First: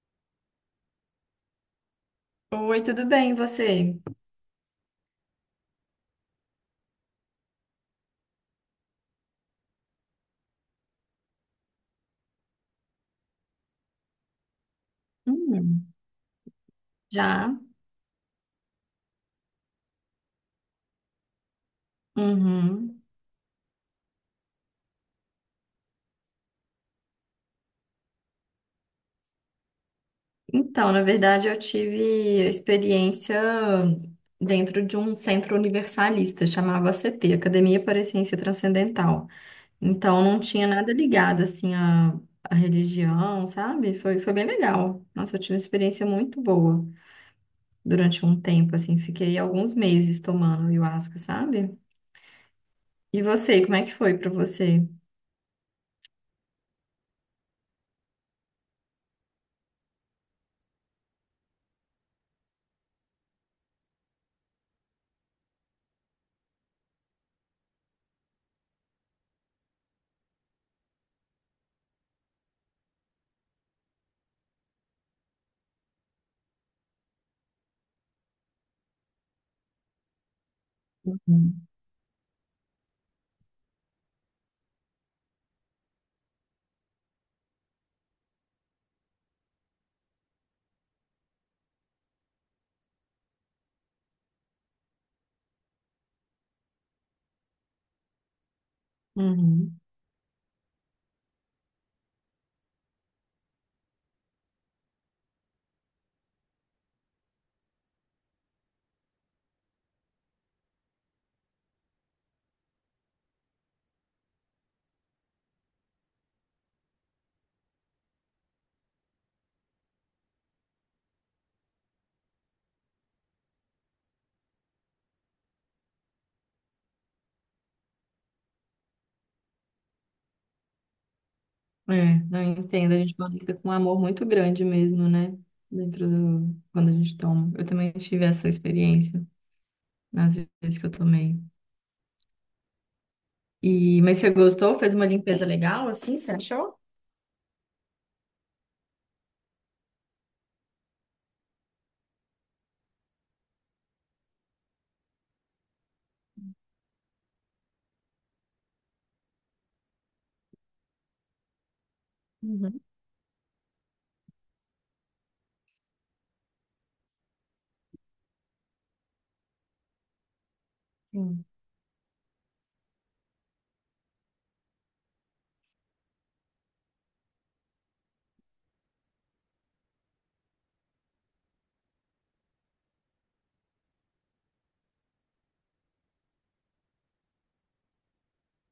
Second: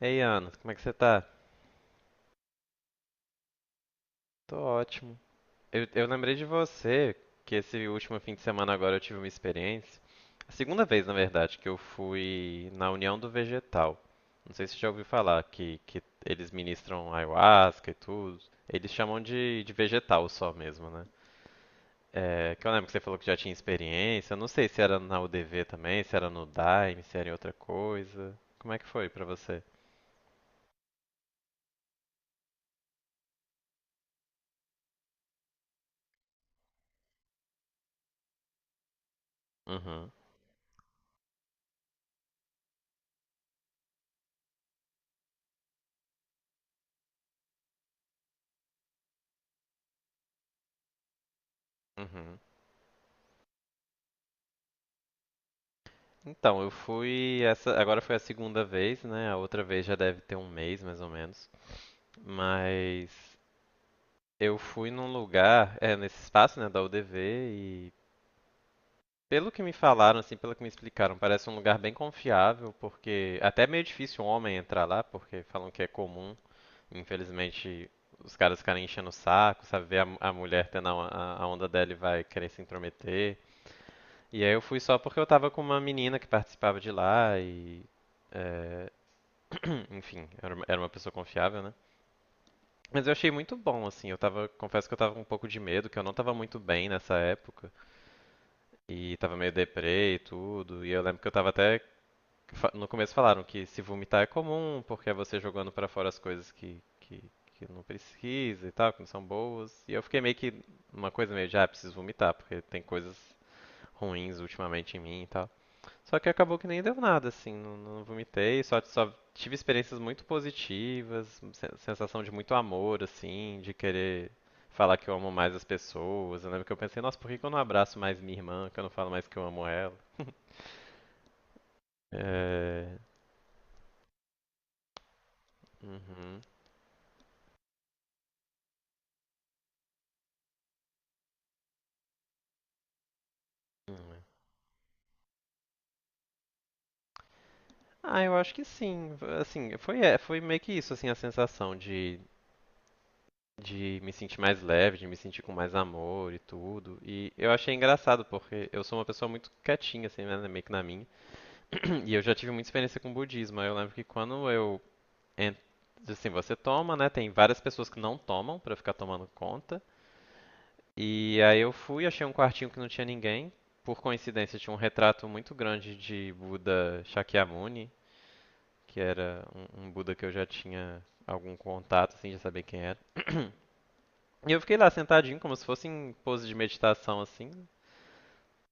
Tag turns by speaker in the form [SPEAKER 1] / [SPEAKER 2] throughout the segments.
[SPEAKER 1] Ei, Ana, como é que você tá?
[SPEAKER 2] Oi, tudo bem, e você?
[SPEAKER 1] Tô ótimo. Eu lembrei de você, que esse último fim de semana agora eu tive uma experiência. A segunda vez, na verdade, que eu fui na União do Vegetal. Não sei se você já ouviu falar que,
[SPEAKER 2] Hum,
[SPEAKER 1] que eles ministram
[SPEAKER 2] já?
[SPEAKER 1] ayahuasca e tudo. Eles chamam de vegetal só mesmo, né? É, que eu lembro que você
[SPEAKER 2] Uhum.
[SPEAKER 1] falou que já tinha experiência. Eu não sei se era na UDV também, se era no Daime, se era em outra coisa. Como é que foi pra você?
[SPEAKER 2] Então, na verdade, eu tive experiência dentro de um centro universalista, chamava ACT, Academia para a Ciência Transcendental.
[SPEAKER 1] Uhum,
[SPEAKER 2] Então, não tinha nada ligado, assim, à religião, sabe? Foi bem legal. Nossa, eu tive uma experiência muito boa durante um tempo, assim, fiquei alguns meses tomando ayahuasca, sabe?
[SPEAKER 1] uhum.
[SPEAKER 2] E você, como é que foi para você?
[SPEAKER 1] Então, eu fui essa, agora foi a segunda vez, né? A outra vez já deve ter um mês, mais ou menos. Mas eu fui num lugar, é, nesse espaço, né, da UDV e pelo que me falaram, assim, pelo que me explicaram, parece um lugar bem confiável, porque até é meio difícil um homem entrar lá, porque falam que é comum, infelizmente, os caras ficarem enchendo o saco, sabe? Ver a mulher tendo a onda dela e vai querer se intrometer. E aí eu fui só porque eu tava com uma menina que participava de lá e é, enfim, era uma pessoa confiável, né? Mas eu achei muito bom, assim. Eu tava, confesso que eu tava com um pouco de medo, que eu não tava muito bem nessa época. E tava meio
[SPEAKER 2] Uhum.
[SPEAKER 1] deprê e tudo. E eu lembro que eu tava até. No começo falaram que se vomitar é comum, porque é você jogando pra fora as coisas que não precisa e tal, que não são boas. E eu fiquei meio que numa coisa meio de, ah, preciso vomitar, porque tem coisas ruins ultimamente em mim e tal. Só que acabou que nem deu nada, assim, não vomitei, só tive experiências muito positivas, sensação de muito amor, assim, de querer falar que eu amo mais as pessoas. Eu lembro que eu pensei, nossa, por que que eu não abraço mais minha irmã, que eu não falo mais que eu amo ela?
[SPEAKER 2] É, eu entendo. A
[SPEAKER 1] É...
[SPEAKER 2] gente conecta com um amor muito grande mesmo, né?
[SPEAKER 1] Uhum.
[SPEAKER 2] Quando a gente toma. Eu também tive essa experiência nas vezes que eu tomei. Mas você gostou? Fez uma limpeza legal, assim? Você achou?
[SPEAKER 1] Ah, eu acho que sim. Assim, foi, é, foi meio que isso, assim, a sensação de me sentir mais leve, de me sentir com mais amor e tudo. E eu achei engraçado, porque eu sou uma pessoa muito quietinha, assim, né, meio que na minha. E eu já tive muita
[SPEAKER 2] Uhum,
[SPEAKER 1] experiência com budismo. Eu lembro que quando eu. en- Assim, você toma, né? Tem várias pessoas que não tomam pra ficar tomando conta. E
[SPEAKER 2] sim.
[SPEAKER 1] aí eu fui, achei um quartinho que não tinha ninguém. Por coincidência, tinha um retrato muito grande de Buda Shakyamuni, que era um Buda que eu já tinha algum contato, assim, já sabia quem era. E eu fiquei lá sentadinho, como se fosse em pose de meditação, assim.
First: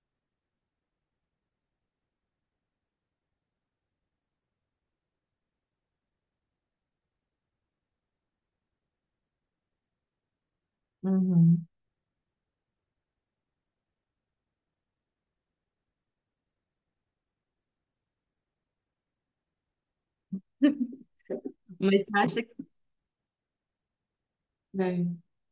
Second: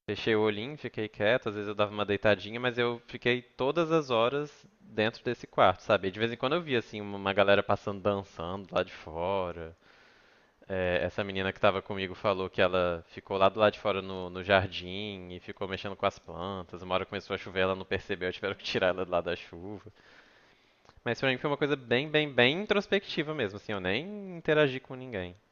[SPEAKER 1] Fechei o olhinho, fiquei quieto, às vezes eu dava uma deitadinha, mas eu fiquei todas as horas dentro desse quarto, sabe? E de vez em quando eu via assim uma galera passando dançando lá de fora. É, essa menina que
[SPEAKER 2] Uhum.
[SPEAKER 1] estava comigo falou que ela ficou lá do lado de fora no jardim e ficou mexendo com as plantas. Uma hora começou a chover, ela não percebeu, tiveram que tirar ela de lá da chuva. Mas pra mim foi uma coisa
[SPEAKER 2] Mas você acha que...
[SPEAKER 1] bem introspectiva mesmo, assim, eu nem interagi com
[SPEAKER 2] né?
[SPEAKER 1] ninguém.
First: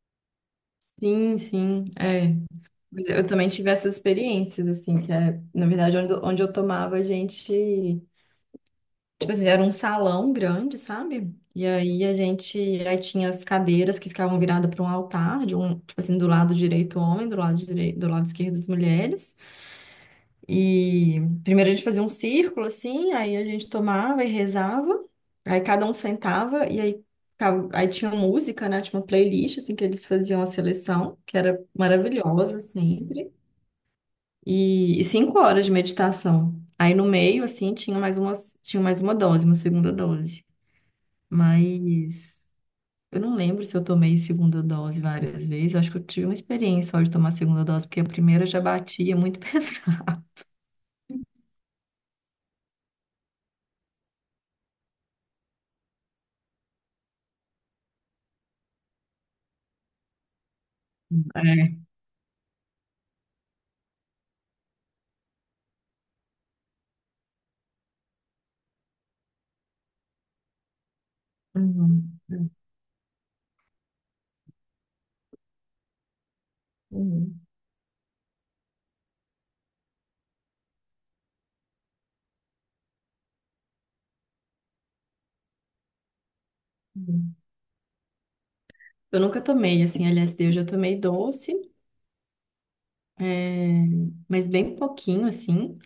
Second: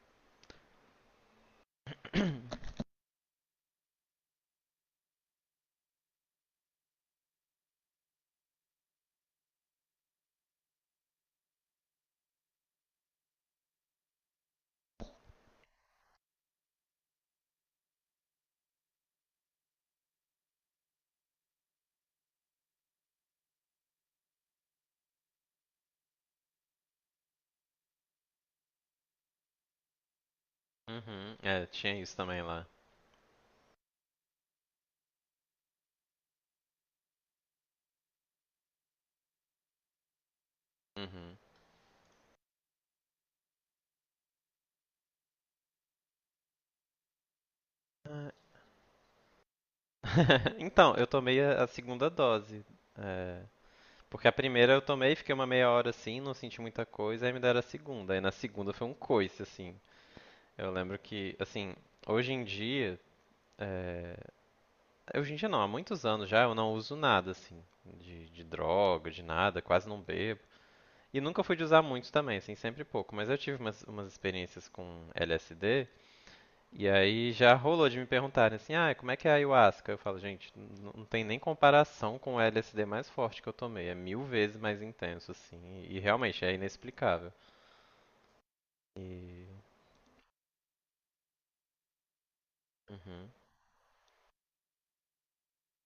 [SPEAKER 2] Sim, sim, é. Mas eu também tive essas experiências, assim, que é, na verdade, onde eu tomava. Tipo assim, era um salão grande, sabe? E aí tinha as cadeiras que ficavam viradas para um altar, de um, tipo assim, do lado direito o homem, do lado esquerdo as mulheres. E primeiro a gente fazia um círculo assim, aí a gente tomava e rezava. Aí cada um sentava e aí aí tinha música, né? Tinha uma playlist assim que eles faziam a seleção,
[SPEAKER 1] Uhum,
[SPEAKER 2] que era
[SPEAKER 1] é, tinha isso também
[SPEAKER 2] maravilhosa
[SPEAKER 1] lá.
[SPEAKER 2] sempre. E 5 horas de meditação. Aí no meio assim tinha mais umas, tinha mais uma dose, uma segunda dose.
[SPEAKER 1] Uhum.
[SPEAKER 2] Mas eu não lembro se eu tomei segunda dose várias vezes. Eu acho que eu tive uma experiência só de tomar segunda dose, porque a primeira já batia muito pesado.
[SPEAKER 1] Então, eu tomei a segunda dose. é, Porque a primeira eu tomei, fiquei uma meia hora assim, não senti muita coisa, aí me deram a segunda. Aí na segunda foi um coice, assim. Eu lembro que, assim,
[SPEAKER 2] É.
[SPEAKER 1] hoje em dia. é, Hoje em dia não, há muitos anos já eu não uso nada, assim, de droga, de nada, quase não bebo. E nunca fui de usar
[SPEAKER 2] Uhum,
[SPEAKER 1] muito também, assim, sempre pouco. Mas eu tive umas experiências com LSD. E aí
[SPEAKER 2] uhum,
[SPEAKER 1] já rolou de me perguntarem assim, ah, como é que é a ayahuasca? Eu falo, gente, não tem nem comparação com o LSD mais forte que eu tomei. É mil vezes mais intenso, assim. E realmente é inexplicável.
[SPEAKER 2] uhum. Eu nunca
[SPEAKER 1] E.
[SPEAKER 2] tomei, assim, LSD, eu já tomei doce,
[SPEAKER 1] Uhum.
[SPEAKER 2] é, mas bem pouquinho, assim,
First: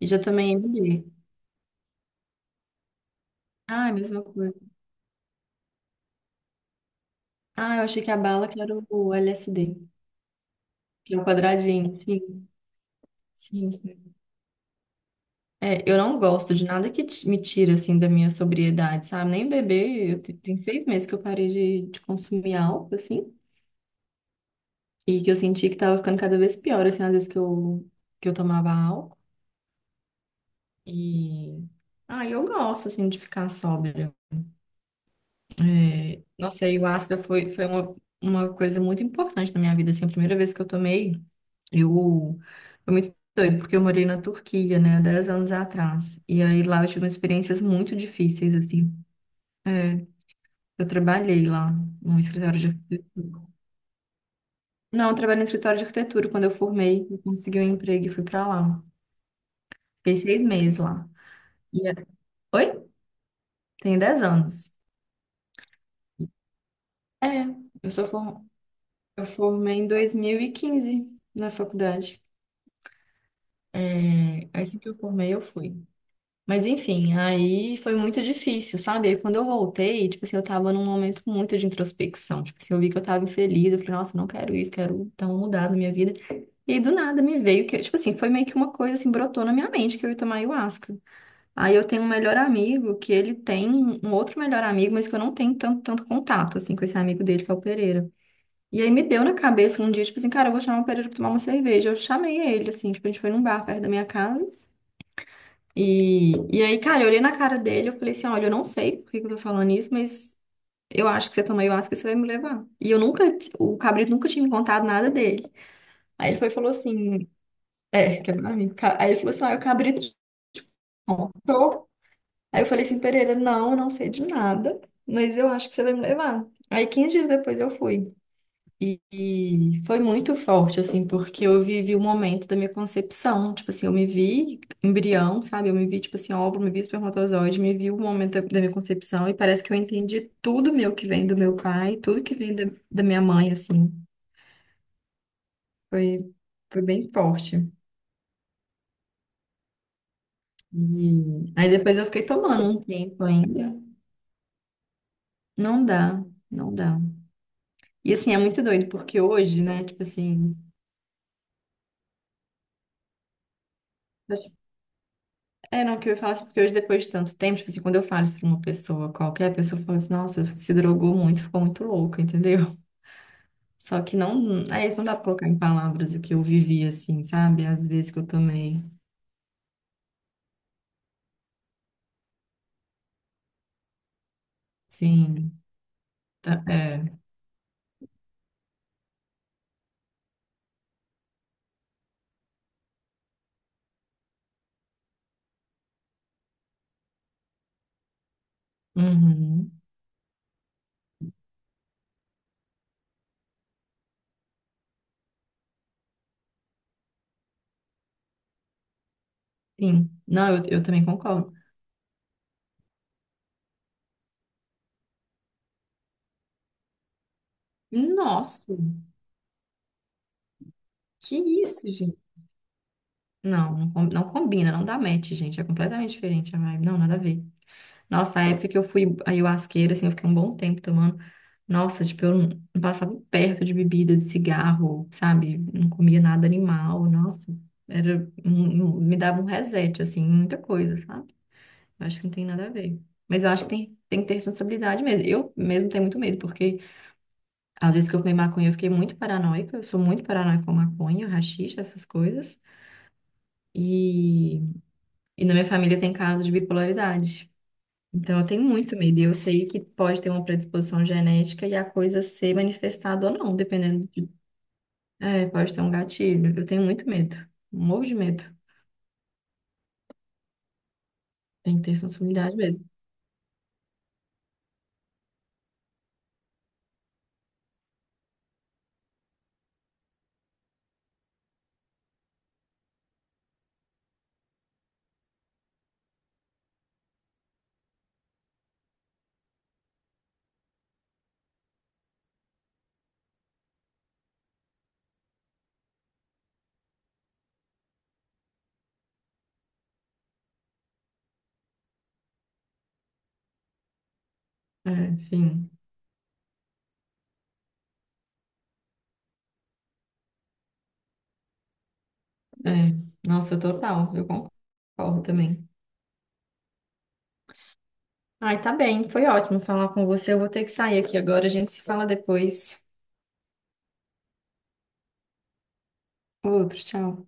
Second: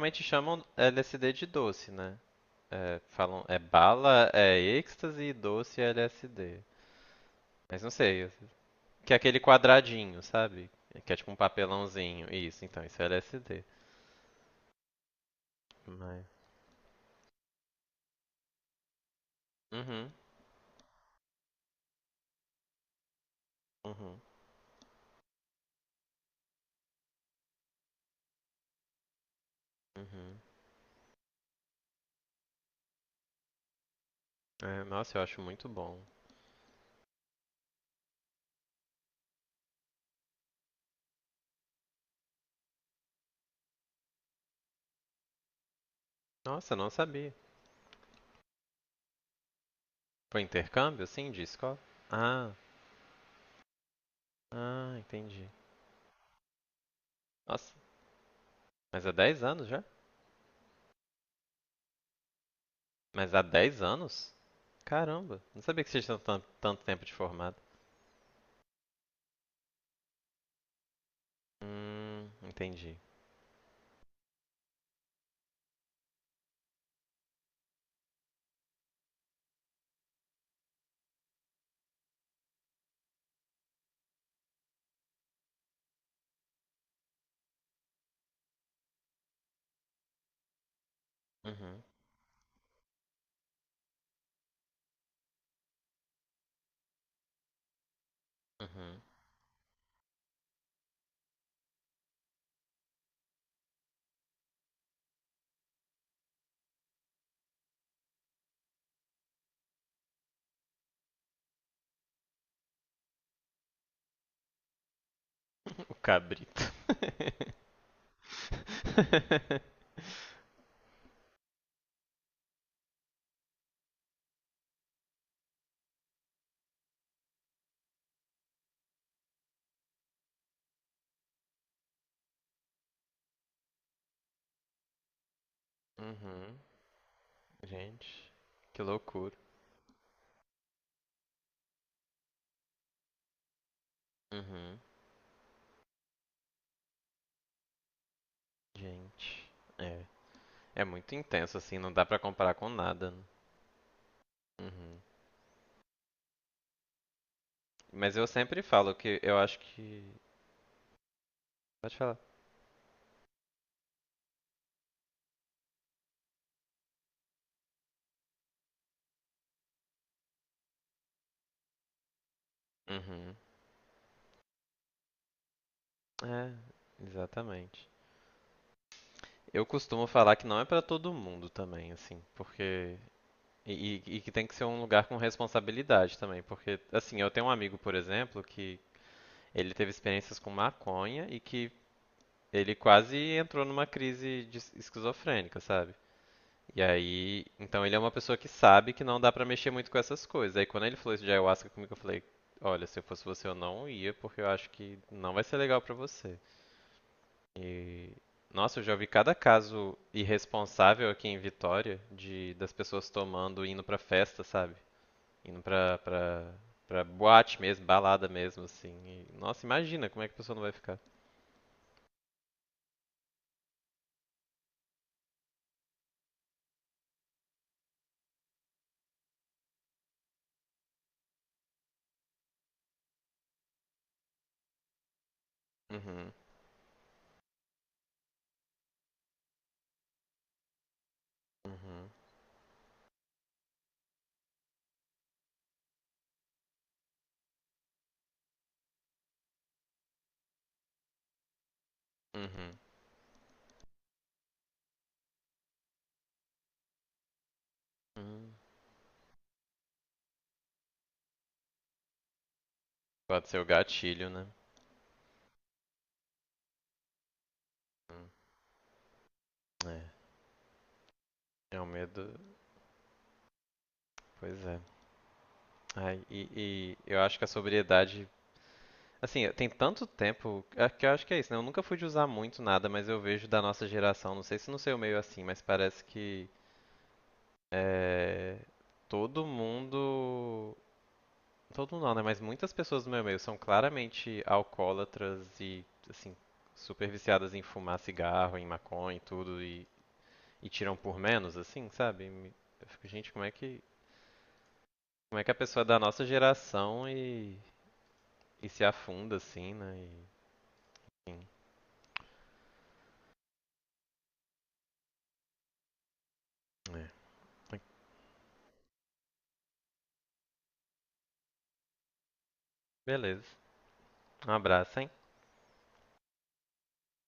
[SPEAKER 2] e já tomei
[SPEAKER 1] chamam
[SPEAKER 2] MD.
[SPEAKER 1] LSD de doce, né? É, falam, é
[SPEAKER 2] Ah, é a mesma
[SPEAKER 1] bala, é
[SPEAKER 2] coisa.
[SPEAKER 1] êxtase e doce é LSD.
[SPEAKER 2] Ah,
[SPEAKER 1] Mas
[SPEAKER 2] eu
[SPEAKER 1] não
[SPEAKER 2] achei que a
[SPEAKER 1] sei,
[SPEAKER 2] bala que era
[SPEAKER 1] que
[SPEAKER 2] o
[SPEAKER 1] é aquele
[SPEAKER 2] LSD,
[SPEAKER 1] quadradinho, sabe? Que
[SPEAKER 2] que
[SPEAKER 1] é
[SPEAKER 2] é o
[SPEAKER 1] tipo um
[SPEAKER 2] quadradinho.
[SPEAKER 1] papelãozinho.
[SPEAKER 2] Sim,
[SPEAKER 1] Isso, então, isso é LSD.
[SPEAKER 2] sim, sim. É, eu não
[SPEAKER 1] Mas...
[SPEAKER 2] gosto de nada que me tira, assim, da minha sobriedade, sabe? Nem beber,
[SPEAKER 1] Uhum,
[SPEAKER 2] tem 6 meses que eu parei de consumir álcool, assim,
[SPEAKER 1] uhum,
[SPEAKER 2] e que eu senti que tava ficando cada vez pior, assim, às vezes que eu tomava álcool,
[SPEAKER 1] uhum.
[SPEAKER 2] e... Ah, eu gosto, assim, de ficar sóbria.
[SPEAKER 1] É, nossa, eu acho muito bom.
[SPEAKER 2] É, nossa, a ayahuasca foi uma coisa muito importante na minha vida, assim, a primeira vez que eu tomei, eu... Foi muito doido, porque eu morei na Turquia, né, 10 anos atrás, e aí
[SPEAKER 1] Nossa,
[SPEAKER 2] lá eu
[SPEAKER 1] não
[SPEAKER 2] tive
[SPEAKER 1] sabia.
[SPEAKER 2] experiências muito difíceis, assim. É,
[SPEAKER 1] Foi
[SPEAKER 2] eu
[SPEAKER 1] intercâmbio, assim, de
[SPEAKER 2] trabalhei lá
[SPEAKER 1] escola?
[SPEAKER 2] no
[SPEAKER 1] Ah,
[SPEAKER 2] escritório de arquitetura.
[SPEAKER 1] ah,
[SPEAKER 2] Não, eu trabalhei no
[SPEAKER 1] entendi.
[SPEAKER 2] escritório de arquitetura. Quando eu formei, eu consegui um
[SPEAKER 1] Nossa,
[SPEAKER 2] emprego e fui pra lá.
[SPEAKER 1] mas há 10 anos já?
[SPEAKER 2] Fiquei 6 meses lá. E é- Oi?
[SPEAKER 1] Mas há 10
[SPEAKER 2] Tem dez
[SPEAKER 1] anos?
[SPEAKER 2] anos.
[SPEAKER 1] Caramba, não sabia que vocês tinham tanto tempo de
[SPEAKER 2] É,
[SPEAKER 1] formado.
[SPEAKER 2] eu sou for... eu formei em 2015 na faculdade.
[SPEAKER 1] Entendi.
[SPEAKER 2] É, assim que eu formei, eu fui. Mas enfim, aí foi muito difícil, sabe? Aí quando eu voltei, tipo assim, eu tava num momento muito de introspecção. Tipo assim, eu vi que eu tava infeliz. Eu falei, nossa, não quero isso, quero dar uma mudada na minha vida. E aí, do nada, me veio que, tipo assim, foi meio que uma coisa assim, brotou na minha mente que eu ia tomar ayahuasca. Aí
[SPEAKER 1] Uhum,
[SPEAKER 2] eu tenho um melhor amigo que ele tem um outro melhor amigo, mas que eu não tenho tanto contato, assim, com esse amigo dele, que é o Pereira. E aí
[SPEAKER 1] uhum.
[SPEAKER 2] me deu na cabeça um dia, tipo assim, cara, eu vou chamar o Pereira pra tomar uma cerveja. Eu chamei ele, assim, tipo, a gente foi num bar perto da minha casa. E aí, cara, eu olhei na cara dele, eu falei assim, olha, eu não sei por que que eu tô falando isso, mas eu acho que você toma ayahuasca e você vai me levar. E eu nunca, O Cabrito nunca tinha me contado nada dele.
[SPEAKER 1] O
[SPEAKER 2] Aí ele foi e
[SPEAKER 1] cabrito.
[SPEAKER 2] falou assim. É, que é meu amigo. Aí ele falou assim, ah, o Cabrito te contou. Aí eu falei assim, Pereira, não, eu não sei de nada, mas eu acho que você vai me levar. Aí 15 dias depois eu fui. E foi muito forte, assim, porque eu vivi o momento da minha concepção. Tipo assim, eu me vi embrião, sabe? Eu me vi, tipo assim,
[SPEAKER 1] Uhum,
[SPEAKER 2] óvulo, me vi espermatozoide, me vi o
[SPEAKER 1] gente,
[SPEAKER 2] momento da minha
[SPEAKER 1] que
[SPEAKER 2] concepção.
[SPEAKER 1] loucura.
[SPEAKER 2] E parece que eu entendi tudo meu que vem do meu pai, tudo que vem da minha mãe, assim.
[SPEAKER 1] Uhum,
[SPEAKER 2] Foi, foi bem forte.
[SPEAKER 1] gente. É, é muito
[SPEAKER 2] E
[SPEAKER 1] intenso,
[SPEAKER 2] aí
[SPEAKER 1] assim, não
[SPEAKER 2] depois
[SPEAKER 1] dá
[SPEAKER 2] eu
[SPEAKER 1] pra
[SPEAKER 2] fiquei
[SPEAKER 1] comparar
[SPEAKER 2] tomando
[SPEAKER 1] com
[SPEAKER 2] um
[SPEAKER 1] nada, né?
[SPEAKER 2] tempo ainda.
[SPEAKER 1] Uhum.
[SPEAKER 2] Não dá, não dá. E
[SPEAKER 1] Mas eu
[SPEAKER 2] assim, é
[SPEAKER 1] sempre
[SPEAKER 2] muito doido,
[SPEAKER 1] falo que
[SPEAKER 2] porque
[SPEAKER 1] eu acho
[SPEAKER 2] hoje, né, tipo
[SPEAKER 1] que...
[SPEAKER 2] assim.
[SPEAKER 1] Pode falar.
[SPEAKER 2] acho- É, não, o que eu ia falar assim, porque hoje, depois de tanto tempo, tipo assim, quando eu falo isso pra uma pessoa, qualquer pessoa fala assim, nossa, se drogou muito, ficou muito louca, entendeu?
[SPEAKER 1] Uhum.
[SPEAKER 2] Só que não. É isso, não dá pra colocar em palavras o que eu
[SPEAKER 1] É,
[SPEAKER 2] vivi, assim, sabe? Às
[SPEAKER 1] exatamente.
[SPEAKER 2] vezes que eu tomei.
[SPEAKER 1] Eu costumo falar que não é pra todo mundo também, assim, porque. E, e que tem que ser um lugar com
[SPEAKER 2] Sim,
[SPEAKER 1] responsabilidade também, porque,
[SPEAKER 2] é.
[SPEAKER 1] assim, eu tenho um amigo, por exemplo, que ele teve experiências com maconha e que ele quase entrou numa crise de esquizofrênica, sabe? E aí, então ele é uma pessoa que sabe que não dá pra mexer
[SPEAKER 2] Uhum,
[SPEAKER 1] muito com essas coisas. Aí quando ele falou isso de ayahuasca comigo, eu falei, olha, se eu fosse você, eu não ia, porque eu acho que não vai ser legal pra você. E, nossa, eu já ouvi cada caso
[SPEAKER 2] sim. Não, eu também
[SPEAKER 1] irresponsável aqui em
[SPEAKER 2] concordo.
[SPEAKER 1] Vitória de das pessoas tomando, e indo pra festa, sabe? Indo pra boate mesmo, balada mesmo,
[SPEAKER 2] Nossa,
[SPEAKER 1] assim. E, nossa, imagina como é que a pessoa não vai ficar.
[SPEAKER 2] que isso, gente? Não, não, não combina, não dá match, gente. É completamente diferente a vibe. Não, nada a ver. Nossa, a época que eu fui ayahuasqueira, assim, eu fiquei um bom tempo tomando. Nossa, tipo, eu não passava perto de bebida, de cigarro, sabe? Não comia
[SPEAKER 1] Uhum,
[SPEAKER 2] nada animal, nossa. Me dava um reset, assim, em muita coisa, sabe? Eu
[SPEAKER 1] uhum,
[SPEAKER 2] acho que não tem nada a ver. Mas eu acho que tem que ter responsabilidade mesmo. Eu mesmo tenho muito medo, porque às vezes que eu fumei maconha, eu fiquei muito paranoica. Eu sou muito paranoica com maconha, haxixe, essas coisas.
[SPEAKER 1] uhum.
[SPEAKER 2] E, e na minha família tem caso de bipolaridade. Então, eu
[SPEAKER 1] Hum,
[SPEAKER 2] tenho muito medo. E eu sei que pode ter uma predisposição genética e a coisa ser manifestada ou
[SPEAKER 1] pode
[SPEAKER 2] não,
[SPEAKER 1] ser o
[SPEAKER 2] dependendo de.
[SPEAKER 1] gatilho, né?
[SPEAKER 2] É, pode ter um gatilho. Eu tenho muito medo. Morro de
[SPEAKER 1] Hum,
[SPEAKER 2] medo.
[SPEAKER 1] é,
[SPEAKER 2] Tem
[SPEAKER 1] é
[SPEAKER 2] que
[SPEAKER 1] um
[SPEAKER 2] ter
[SPEAKER 1] medo.
[SPEAKER 2] sensibilidade mesmo.
[SPEAKER 1] Pois é. Ai, e eu acho que a sobriedade. Assim, tem tanto tempo é que eu acho que é isso, né? Eu nunca fui de usar muito nada, mas eu vejo da nossa geração, não sei se no seu meio é assim, mas parece que é, todo mundo. Todo mundo não, né? Mas muitas pessoas do meu meio são claramente alcoólatras e, assim, super viciadas em fumar cigarro, em maconha e tudo, e tiram por menos, assim, sabe? Eu fico, gente,
[SPEAKER 2] É,
[SPEAKER 1] como é que a
[SPEAKER 2] sim.
[SPEAKER 1] pessoa da nossa geração e se afunda assim, né? E, enfim,
[SPEAKER 2] É. Nossa, total. Eu concordo também.
[SPEAKER 1] é.
[SPEAKER 2] Ai, tá bem. Foi ótimo falar com você. Eu vou ter que sair aqui agora. A gente se fala depois.
[SPEAKER 1] Beleza. Um abraço, hein?
[SPEAKER 2] Outro, tchau.